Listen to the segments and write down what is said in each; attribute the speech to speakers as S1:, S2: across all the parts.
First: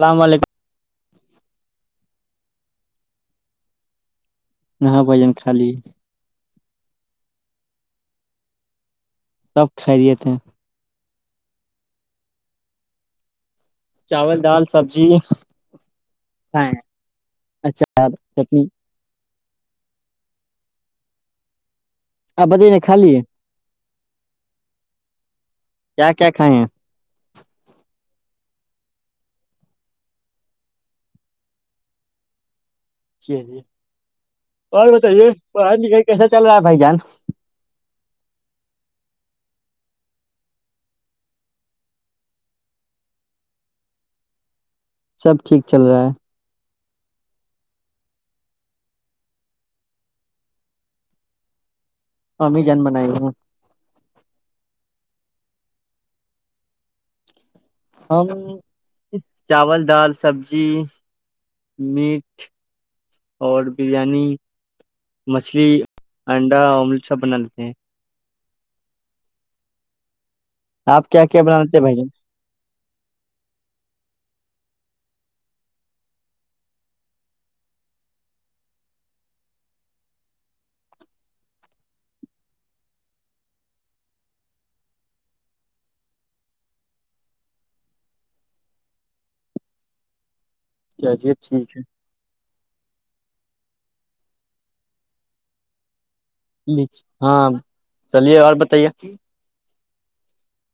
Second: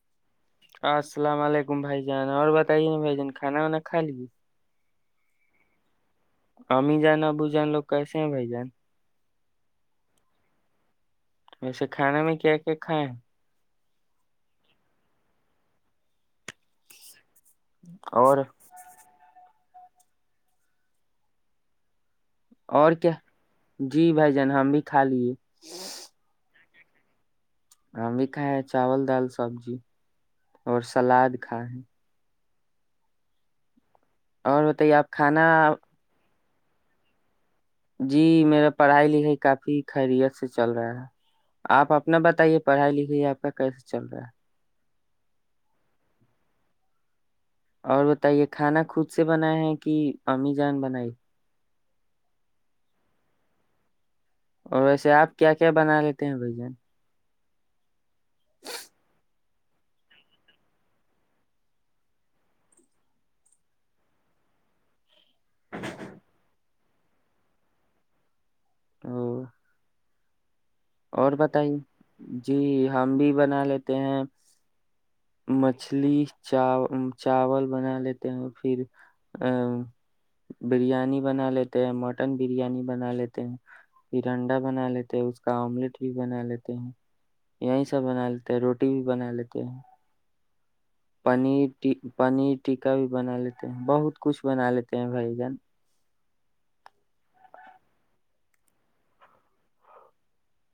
S1: اللام علیکم
S2: السلام علیکم بھائی جانا اور بتائیےا بھائی جان کانا وانا کا لیجی
S1: نہاں بھ جن خالی
S2: امی جان ابو جان لوگ کیس ہیں بائی جان
S1: سب خیریت ہیں
S2: ویسے کھانے میں کیا کیا کھائے ہیں
S1: چاول دال سبزی اچھا
S2: اور
S1: چٹنی آ بجائی
S2: اور کیا
S1: خالی ہے
S2: جی بھ جان ہم بھی کھا لیے
S1: کیا کیا [inaudible]
S2: ہماں بھی کھائے ہے چاول دال سبزی اور سلاد کھا ہے
S1: جی جی
S2: اور
S1: تو آ
S2: آپ
S1: بتائیے
S2: کھانا
S1: کو آج ن کہ کیسا چل رہا ہے بھائی جان
S2: جی میرا پڑھائی لکھائی کافی خیریت سے چل رہا ہے آپ اپنا بتائیے پڑھائی لکھائی آپ کا کیسے چل رہا ہے
S1: سب ٹھیک چل رہا ہے
S2: اور بتائیے کھانا خود سے بنایا ہے کہ امی جان بنائی
S1: اورمی جن منائے ہوں
S2: اور ویسے آپ کیا کیا بنا لیتے ہیں بھ جان
S1: ہم چاول دال سبزی میٹ اور بریانی مچھلی انڈا آملیٹ سب بنا لیتے ہیں
S2: او
S1: آپ کیا
S2: اور
S1: کیا بنانا
S2: بتائیے
S1: تھ بھائی جان
S2: جی ہم بھی بنا لیتے ہیں مچھلی چا چاول بنا لیتے ہیں پھر ا بریانی بنا لیتے ہیں مٹن بریانی بنا لیتے ہیں پھر انڈا بنا لیتے ہیں اس کا آملیٹ بھی بنا لیتے ہیں یہیں سب بنا لیتے ہیں روٹی بھی بنا لیتے ہیں
S1: چلیے
S2: پنیر
S1: ٹھیک
S2: پنیر ٹیکا بھی بنا لیتے ہیں بہت کچھ بنا لیتے ہیں بھائی جن
S1: چ ہاں چلیے اور بتائیے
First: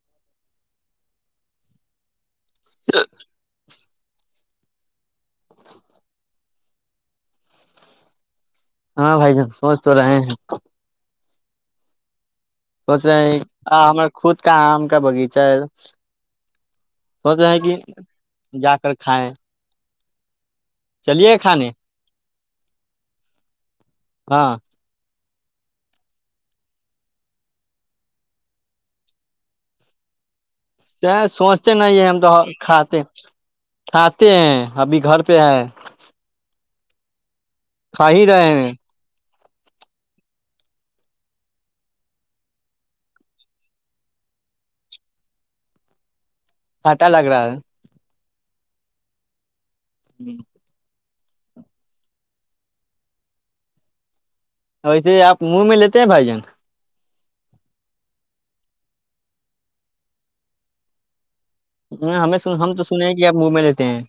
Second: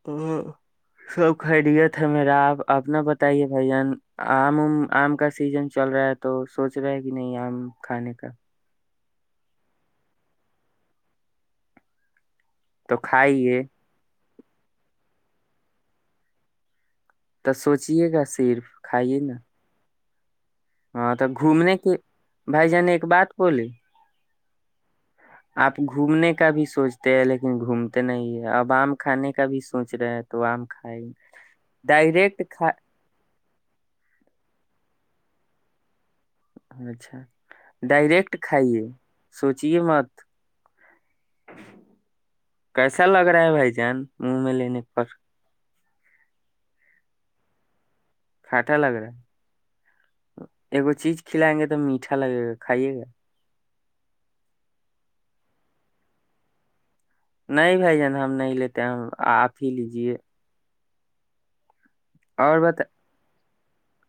S2: ا سب خیریت ہے میرا آپ اپنا بتائیے بھائیان آمم آم کا سیزن چل رہا ہے تو سوچ رہا ہے کہ نہیں آم کھانے کا
S1: ہاں بھائی جان سوچ تو رہے ہیں
S2: تو
S1: سوچ رہے ہیں
S2: کھائیے
S1: آ ہم خود کا آم کا باغیچہ ہے سوچ
S2: تو
S1: رہے ہیں کہ
S2: سوچیے گا صرف
S1: جا کر
S2: کھائیے
S1: کھائیں
S2: نا ہاں تو
S1: چلیے کھانے
S2: گھومنے کے بھائی جن ایک بات بولی
S1: ہاں
S2: آپ گھومنے کا بھی سوچتے ہیں لیکن گھومتے نہیں ہیں ابام کھانے کا بھی سوچ رہے ہیں تو آم کھائے
S1: س سوچتے نہیں ہے ہم تو
S2: ڈائریکٹ کھا
S1: کھاتے کھاتے ہیں ابھی گھر پہ ہے
S2: اچھا
S1: کھا ہی
S2: ڈائریکٹ
S1: رہے ہیں
S2: کھائیے سوچیے مت کیسا لگ رہا ہے بھائی جان منہ میں لینے پر
S1: پتہ لگ رہا ہے
S2: کھٹا لگ رہا ہے اگو چی کھلائیں گے تو میٹھا لگے گا کھائیے گا
S1: ویسے آپ منہ میں لیتے ہیں بھائی جانگ
S2: نہیں بھائی جان ہم نہیں لیتے ہم آپ ہی لیجے
S1: نہ ہمیں س ہم
S2: بتا
S1: تو سنے گ آپ م میں لیتے ہیں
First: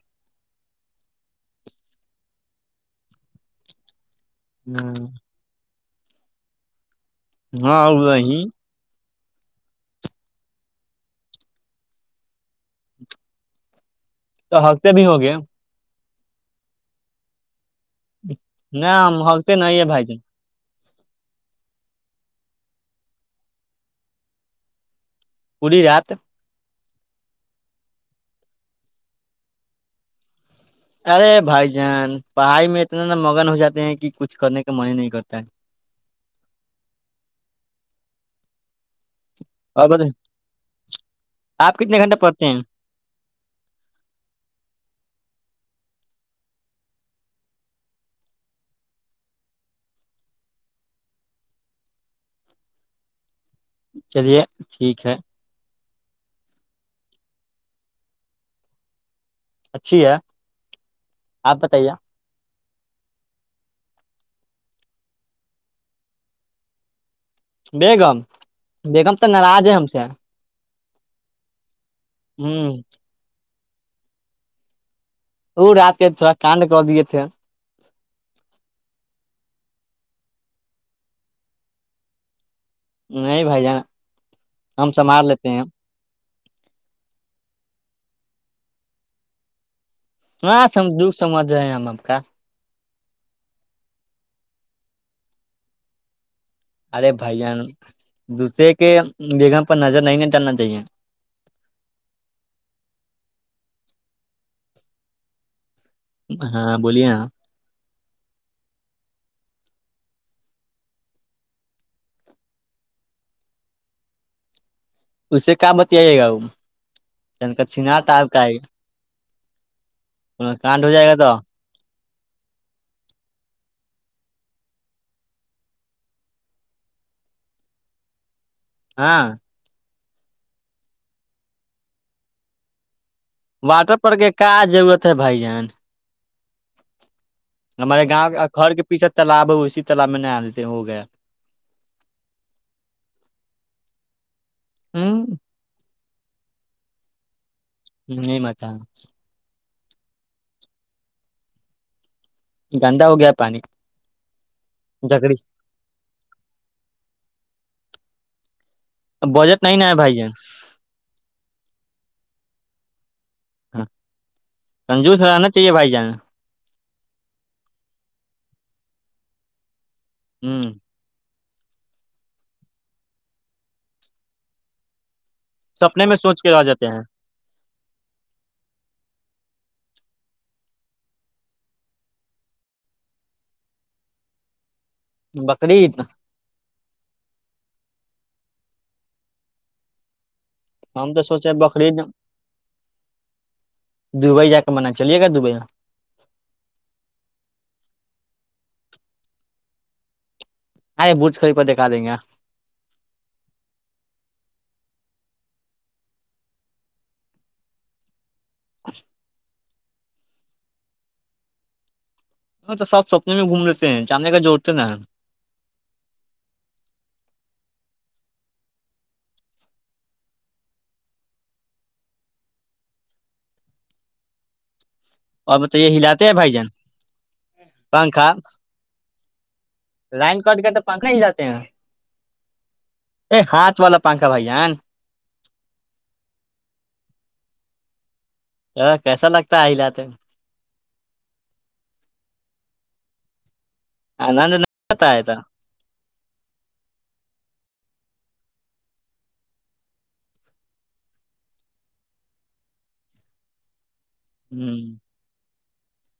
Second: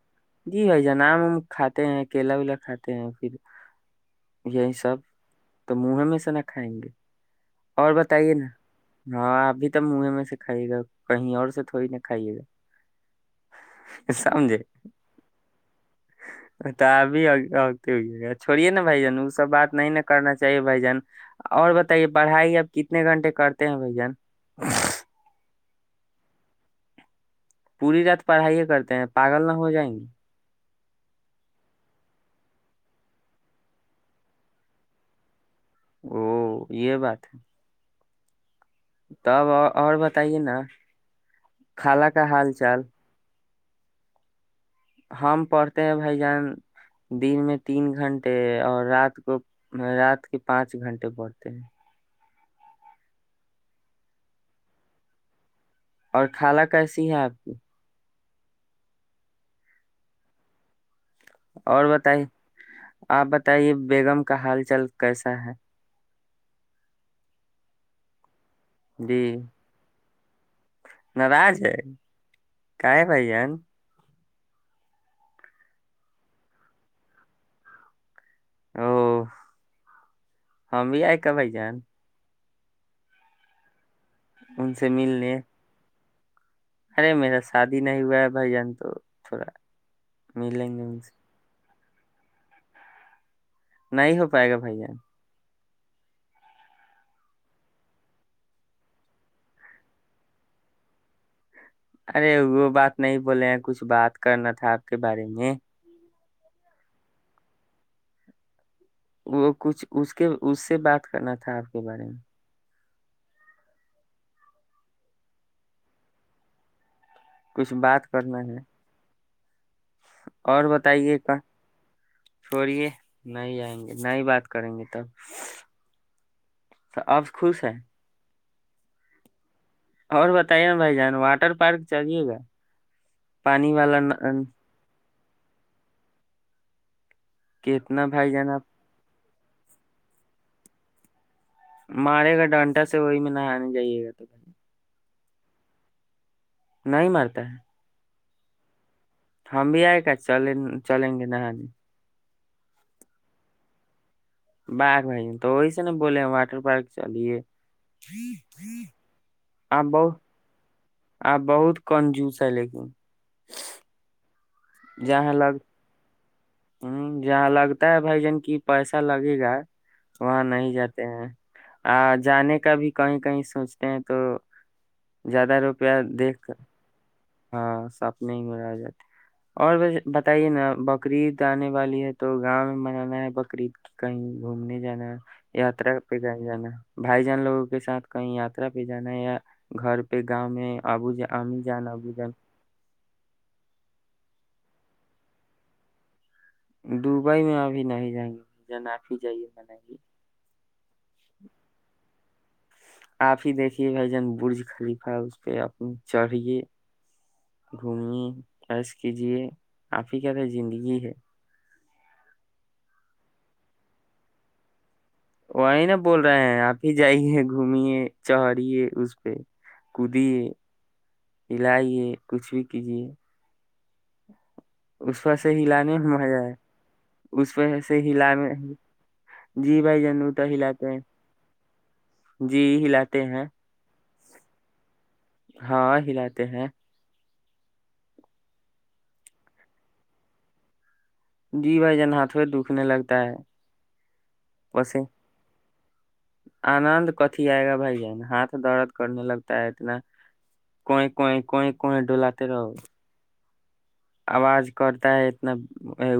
S2: جی بھائی جناب ہم کھاتے ہیں کیلا ولا کھاتے ہیں پھر یہی سب تو منہے میں سے نہ کھائیں گے
S1: ہاں
S2: اور
S1: ا
S2: بتائیے نا ہاں ابھی تو منہ میں سےکھھائیے گا کہیں اور سے تھوڑی نہ کھائیے گا
S1: تو ہفتے بھی ہو گئے
S2: ت بھی چھوڑیے نا
S1: نہ
S2: بھ جن
S1: ہم
S2: وہ سب
S1: ہکتے
S2: بات
S1: ہے
S2: نہیں ن
S1: بھائی جان
S2: کرنا چاہیے بھجن اور بتائیے پڑھائی اب کتنے گھنٹے کرتے ہیں بھائی جان
S1: پوری رات
S2: پوری رات پڑھائیے کرتے ہیں پاگل نہ ہو جائیں گی
S1: ارے بھائی جان پڑھائی میں اتنا مگن ہو جاتے ہیں کہ کچھ کرنے کا من ہی نہیں کرتا ہے
S2: او یہ بات ہے توب اور بتائیے نا
S1: آپ کتنے
S2: خالہ
S1: گھنٹے
S2: کا
S1: پڑھتے
S2: حال
S1: ہیں
S2: چال ہم پڑھتے ہیں بھائی جان دن میں تین گھنٹے اور رات کو رات کے پانچ گھنٹے پڑھتے ہیں
S1: چلیے ٹھیک ہے
S2: اور خالہ کیسی ہے آپ کی
S1: اچھی ہے آپ
S2: اور
S1: بتائیے
S2: بتائی آپ بتائیے بیگم کا حال چال کیسا ہے
S1: بیگام بیگم تو ناراض ہے ہم سے
S2: ن راج ہے
S1: ہوں
S2: کاائے بھائی ہےین
S1: وہ رہ آتے تھوڑا کانڈ کر دیے تھے
S2: او ہاں بھی آئے کا بھائی جان
S1: نہیں بھائی جان
S2: ان سے
S1: ہم سنبار
S2: ملنے
S1: لیتے ہیں
S2: ارے میرا شادی نہیں ہوا ہے بھائی جان تو تھوڑا
S1: ہاں س
S2: ملیں گے ان سے
S1: دکھ سمجھائے آم ہم کا
S2: نہیں ہو پائے گا بھائی جان
S1: ارے بھائیان دوسرے کے جگہ پر نظر نہیں ڈالنا چاہیے
S2: ارے وہ بات نہیں بولے ہیں کچھ بات کرنا تھا آپ کے بارے میں
S1: ہاں بولیے ن
S2: وہ کچھ اس کے اس سے بات کرنا تھا آپ کے بارے میں
S1: اس سے کا بت آئیے گا وہ ج کا
S2: کچھ
S1: چناٹ
S2: بات
S1: آال
S2: کرنا
S1: کا ہے کانڈ ہو جائے گا تو
S2: چوڑے نہیں آئیں گے نہیں ہی بات کریں گے تب اب خوش ہے
S1: ہاں
S2: اور بتائیے نا بھائی جان واٹر پارک چلیے گا پانی
S1: واٹر
S2: والا ن-
S1: پرک ہے
S2: ان-
S1: کا جگت ت بھائی جان ہمارے
S2: کتنا بھائی
S1: گاؤں
S2: جان آپ
S1: گھر کے پیچھا تالاب ہے اسی تالاب میں نہیں آ دیتے ہو گیا
S2: مارے گا ڈانٹا سے وہی میں نہ آنے جائیے گا تو
S1: ہوں
S2: نہیں مرتا ہے
S1: نہیں متا
S2: ہم بھی آئے گا چل چلیں گے نہاں جی
S1: گندا ہو گیا پانی
S2: باغ بھائی
S1: جکڑی
S2: تو وہی سے ن بولے ہیں واٹر پارک چلیے جی جی
S1: بجٹ نہیں نہیں بائی ج
S2: آ بہت کمزوس ہے لیکن
S1: ہاں سنجو
S2: جہاں
S1: سرناا
S2: لگ
S1: چاہیے بھائی جان
S2: ہوں جہاں لگتا ہے بھائی جن کی پیسہ لگے گا وہاں
S1: ہ
S2: نہیں جاتے ہیں آ جانے کا بھی کہیں کہیں سوچتے ہیں تو زیادہ روپیہ
S1: سپنے میں سوچ
S2: دیکھ
S1: کے آ جاتے ہیں
S2: ہاں سپنے ہی مرجات اور ب بتائیے نا بقرعید آنے والی ہے تو گاؤں میں منانا ہے بقرعید کہیں گھومنے جانا یاترا
S1: بقرعید
S2: پہ جیں جانا بھائی جان لوگوں کے ساتھ کہیں یاترا پہ جانا ہے یا گھر پہ گاؤں میں آبو
S1: ہم تو
S2: جو
S1: سوچے
S2: ہمیں
S1: بقرعید
S2: جانب
S1: دبئی جا کے من چلیے گا دبئی میں
S2: دبئی میں ابھی نہیں جائیں گے جنافی جائیے بن
S1: ااں بوجھ خری پہ دیکھا دیں گے
S2: آپ ہی دیکھیے بھائی جان برج خلیفہ اس پہ اپ چڑھیے گھمیے پش کیجیے آپی کیا تو زندگی ہے
S1: نہیں تو سب سپنے میں گھوم لیتے ہیں چانے کا جوڑتے نا
S2: وہی نا بول رہے ہیں آپ ہی جائیے گھمیے چڑھیے اس پہ کودیے ہلاائیے کچھ بھی کیجیے اس و سے
S1: اور بتائیے
S2: ہلانے میں
S1: ہلاتے ہیں
S2: مزہ
S1: بھائی
S2: ہے
S1: جان
S2: اس و سے
S1: پنکھا
S2: ہلانے جی بھائی جنو
S1: لائن
S2: تو
S1: کٹ کے
S2: ہلاتے ہیں
S1: پنکھا ہلاتے ہیں
S2: جی ہلاتے
S1: ا
S2: ہیں
S1: ہاتھ والا پنکھا بھائی جان
S2: ہاں ہلاتے ہیں
S1: ا کیسا لگتا ہے ہ لتے
S2: جی بھائی جن ہاتھوں میں دکھنے لگتا ہے
S1: آنند نہیں
S2: وسے
S1: آتا ہے تھا
S2: آنند کتھی آئے گا بھائی ہاتھ درد کرنے لگتا ہے اتنا کوئی کوئی کوئی کوئییں ڈلاتے رہو آواز
S1: ہ
S2: کرتا ہے اناب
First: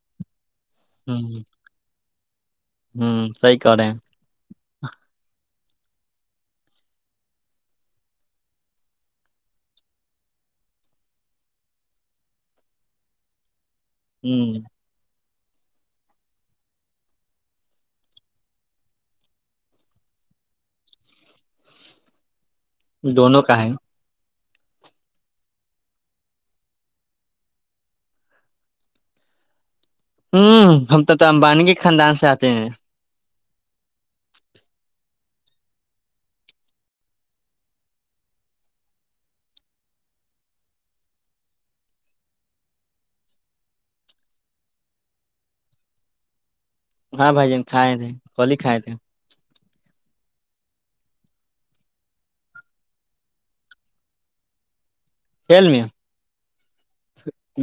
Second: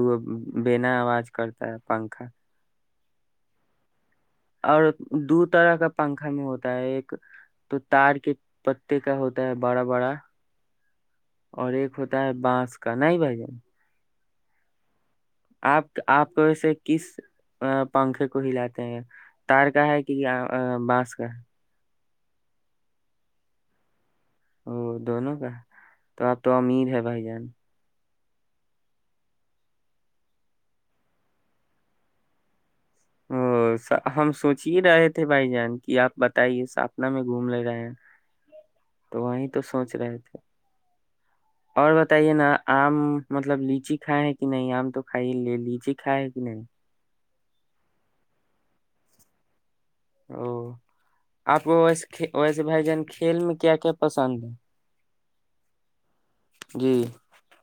S2: وہ بنا آواز کرتا ہے پنکھا
S1: ہوں سی ک رہ ہیں
S2: اور دھ طرح کا پنکھا میں ہوتا ہے ایک تو تار کے پتے کا ہوتا ہے بڑا بڑا اور ایک ہوتا ہے بانس کا نہیں بھائی جن
S1: ہوں
S2: آپ آپ کو ایے کس پنکھے کو ہلاتے ہیں تار کا ہے کہ یہ بانس کا ہے
S1: دونوں کا ہے
S2: ا دونوں کا تو اب تو امید ہے بھائی جان
S1: ہوں ہم تو تو امبانی کے خاندان سے آتے ہیں
S2: ا ہم سوچ ہی رہے تھے بھائی جان کہ آپ بتائیے ساپنا میں گھوم لے رہے ہیں تو وہیں تو سوچ رہے تھے اور بتائیے نا آم مطلب لچی کھائے ہے کہ نہیں آم تو کھائی ہی لے لیچی کھائے ہے کہ نہیں
S1: ہاں بھائی جن کھائے تھے کلی ہی کائے تھے
S2: او آپ کو وسے ویسے بھائی جان کھیل میں کیا کیا پسند ہے
S1: فل میں
S2: جی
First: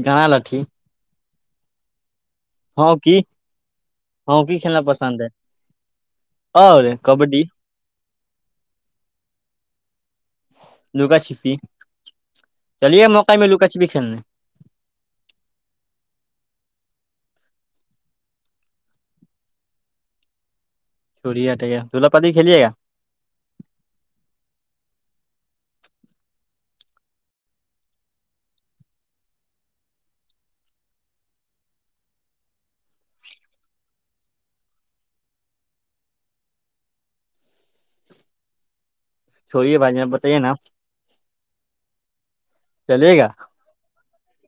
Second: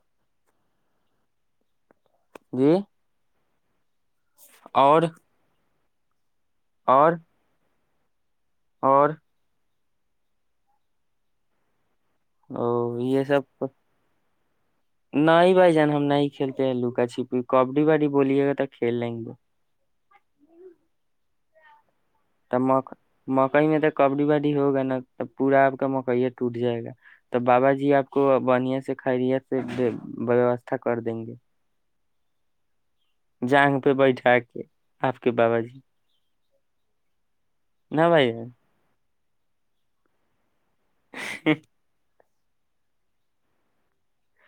S1: گنا لٹھی
S2: جی
S1: ہاں کی ہاںکی کھیلنا
S2: اور
S1: پسند ہے ہے
S2: اور
S1: کبڈی
S2: اور
S1: لوگا شفی
S2: او یہ سب
S1: کھیلنے
S2: نہیں ہی بھائی جان ہم نہیں کھیلتے لو پ کبڈی وڈی بی گ تھا کل لیںگ گ
S1: چوڑی آٹ گ
S2: توک مکئی میں تو کبڈی بڈی ہوگا نا اب پورا آپ کا مکیا ٹوٹ جائے گا تو بابا جی آپ کو بڑھیا سے خیریت سے ووستھا کر دیں گے جانگ پہ بیٹھا کے آپ کے بابا جی نہ بھائی
S1: چھوڑی ہے باجی آ بتائیے نا
S2: ہ [inaudible]
S1: چلے گا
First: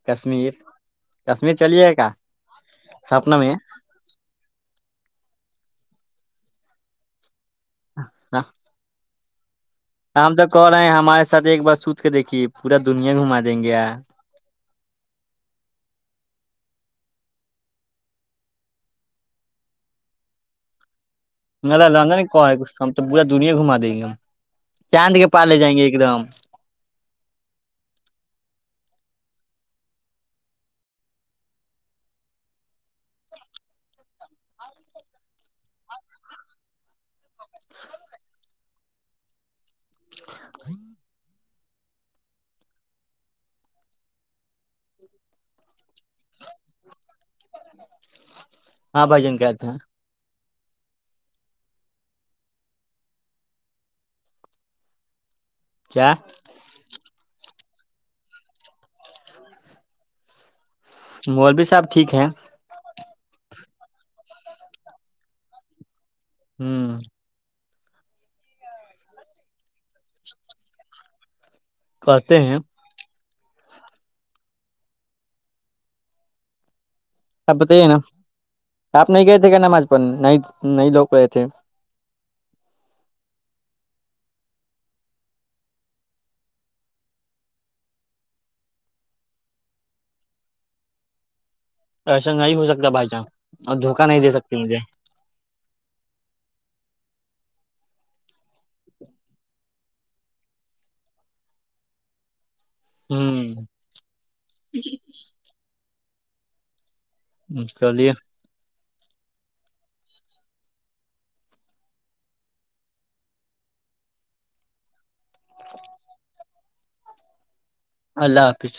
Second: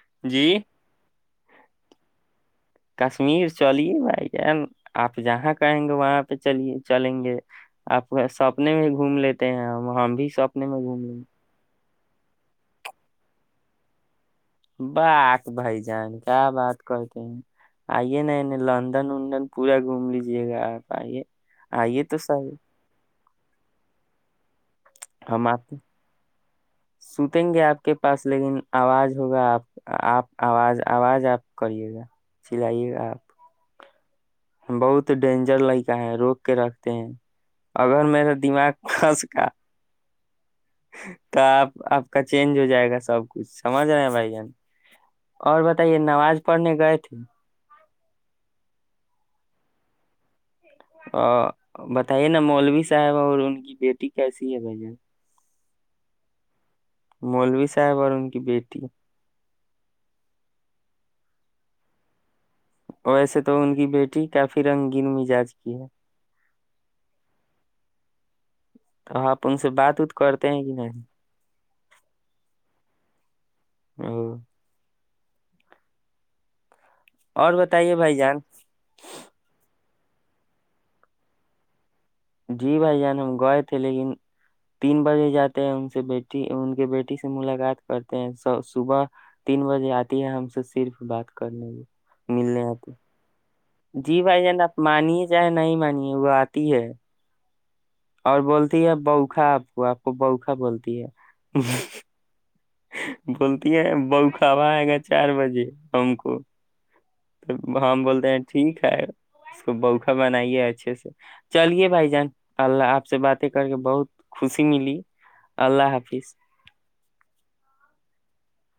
S1: کشمیر
S2: جی
S1: کشمیر چلیے کیا
S2: کشمیر چلیے بھائی کیا آپ جہاں کہیں گے وہاں پہ چلیے چلیں گے آپ سوپنے میں گھوم لیتے کہ
S1: ہم تو کہ رہے ہیں ہمارے ساتھ ایک بار سو کو دیکھیے پورا دنیا گھما دیں گے
S2: بااک بھائی جان کیا بات کرتے ہیں آئیے ن ن لندن وندن پورا گھوم لیجیے گا آپ آئیے
S1: ن
S2: آئیے
S1: ران
S2: تو
S1: نہیں کو
S2: صحیح
S1: ہے کرسام تو پورا دنیا گھما دیں گے ہم چاند کے
S2: ہم
S1: پار لے
S2: آپ
S1: جائیں گے ایک دم
S2: ستیں گے آپ کے پاس لیکن آواز ہوگا آپ آپ آواز آواز آپ کریے گا سلائیے گا آپ بہت ڈینجر لکا ہے روک کے رکھتے ہیں اگر میرا دماغ پھنس گ ہ [inaudible] تو آپ آپ کا چینج ہو جائے گا سب کچھ سمجھ رہے ہیں بھائی جان اور بتائیے نماز پڑھنے گئے تھے
S1: ہاں بھ جن کہتے ہیں
S2: ا بتائیے نا مولوی صاحب اور ان کی بیٹی کیسی ہے بھائی جان
S1: کیا [unintelligible]
S2: مولو صاحب اور ان کی بیٹی
S1: مول بھی صاحب ٹھیک ہے
S2: ویسے تو ان کی بیٹی کافی رنگین مزاج کی ہے
S1: ہوں
S2: تو آپ ان سے بات وت کرتے ہیں کہ نہیں
S1: کہتے ہیں
S2: ا [inaudible] اور
S1: آب بتائیے نا
S2: بھائی جان
S1: آپ نہیں گئے تھے کیا نم آج نہیں نہیں لوگ رہے تھے
S2: جی بھائی جان ہم گئے تھے لیکن تین بجے جاتے ہیں ان سے بیٹی ان کے بیٹی سے ملاقات کرتے ہیں صبح تین بجے آتی ہے ہم سے صرف بات کرنے لیے
S1: ایسا نہیں
S2: ملنے
S1: ہو سکتا
S2: آتی
S1: بائی چانس
S2: جی بھائی ج ن آپ مانیے چاہے نہیں مانیے وہ آتی ہے اور بولتی ہے بوکھا آپ کو آپ کو بوکھا بولتی ہے
S1: ہوں
S2: بولتی ہے بوخبا آئے گا چار بجے ہم کو ہم
S1: چلیے
S2: بولتے ہیں ٹھیک ہے اس کو بوکھا بنائیے اچھے سے چلیے بھائی جان اللہ آپ سے باتیں کر کے بہت خوشی ملی اللہ حافظ
S1: اللہ حافظ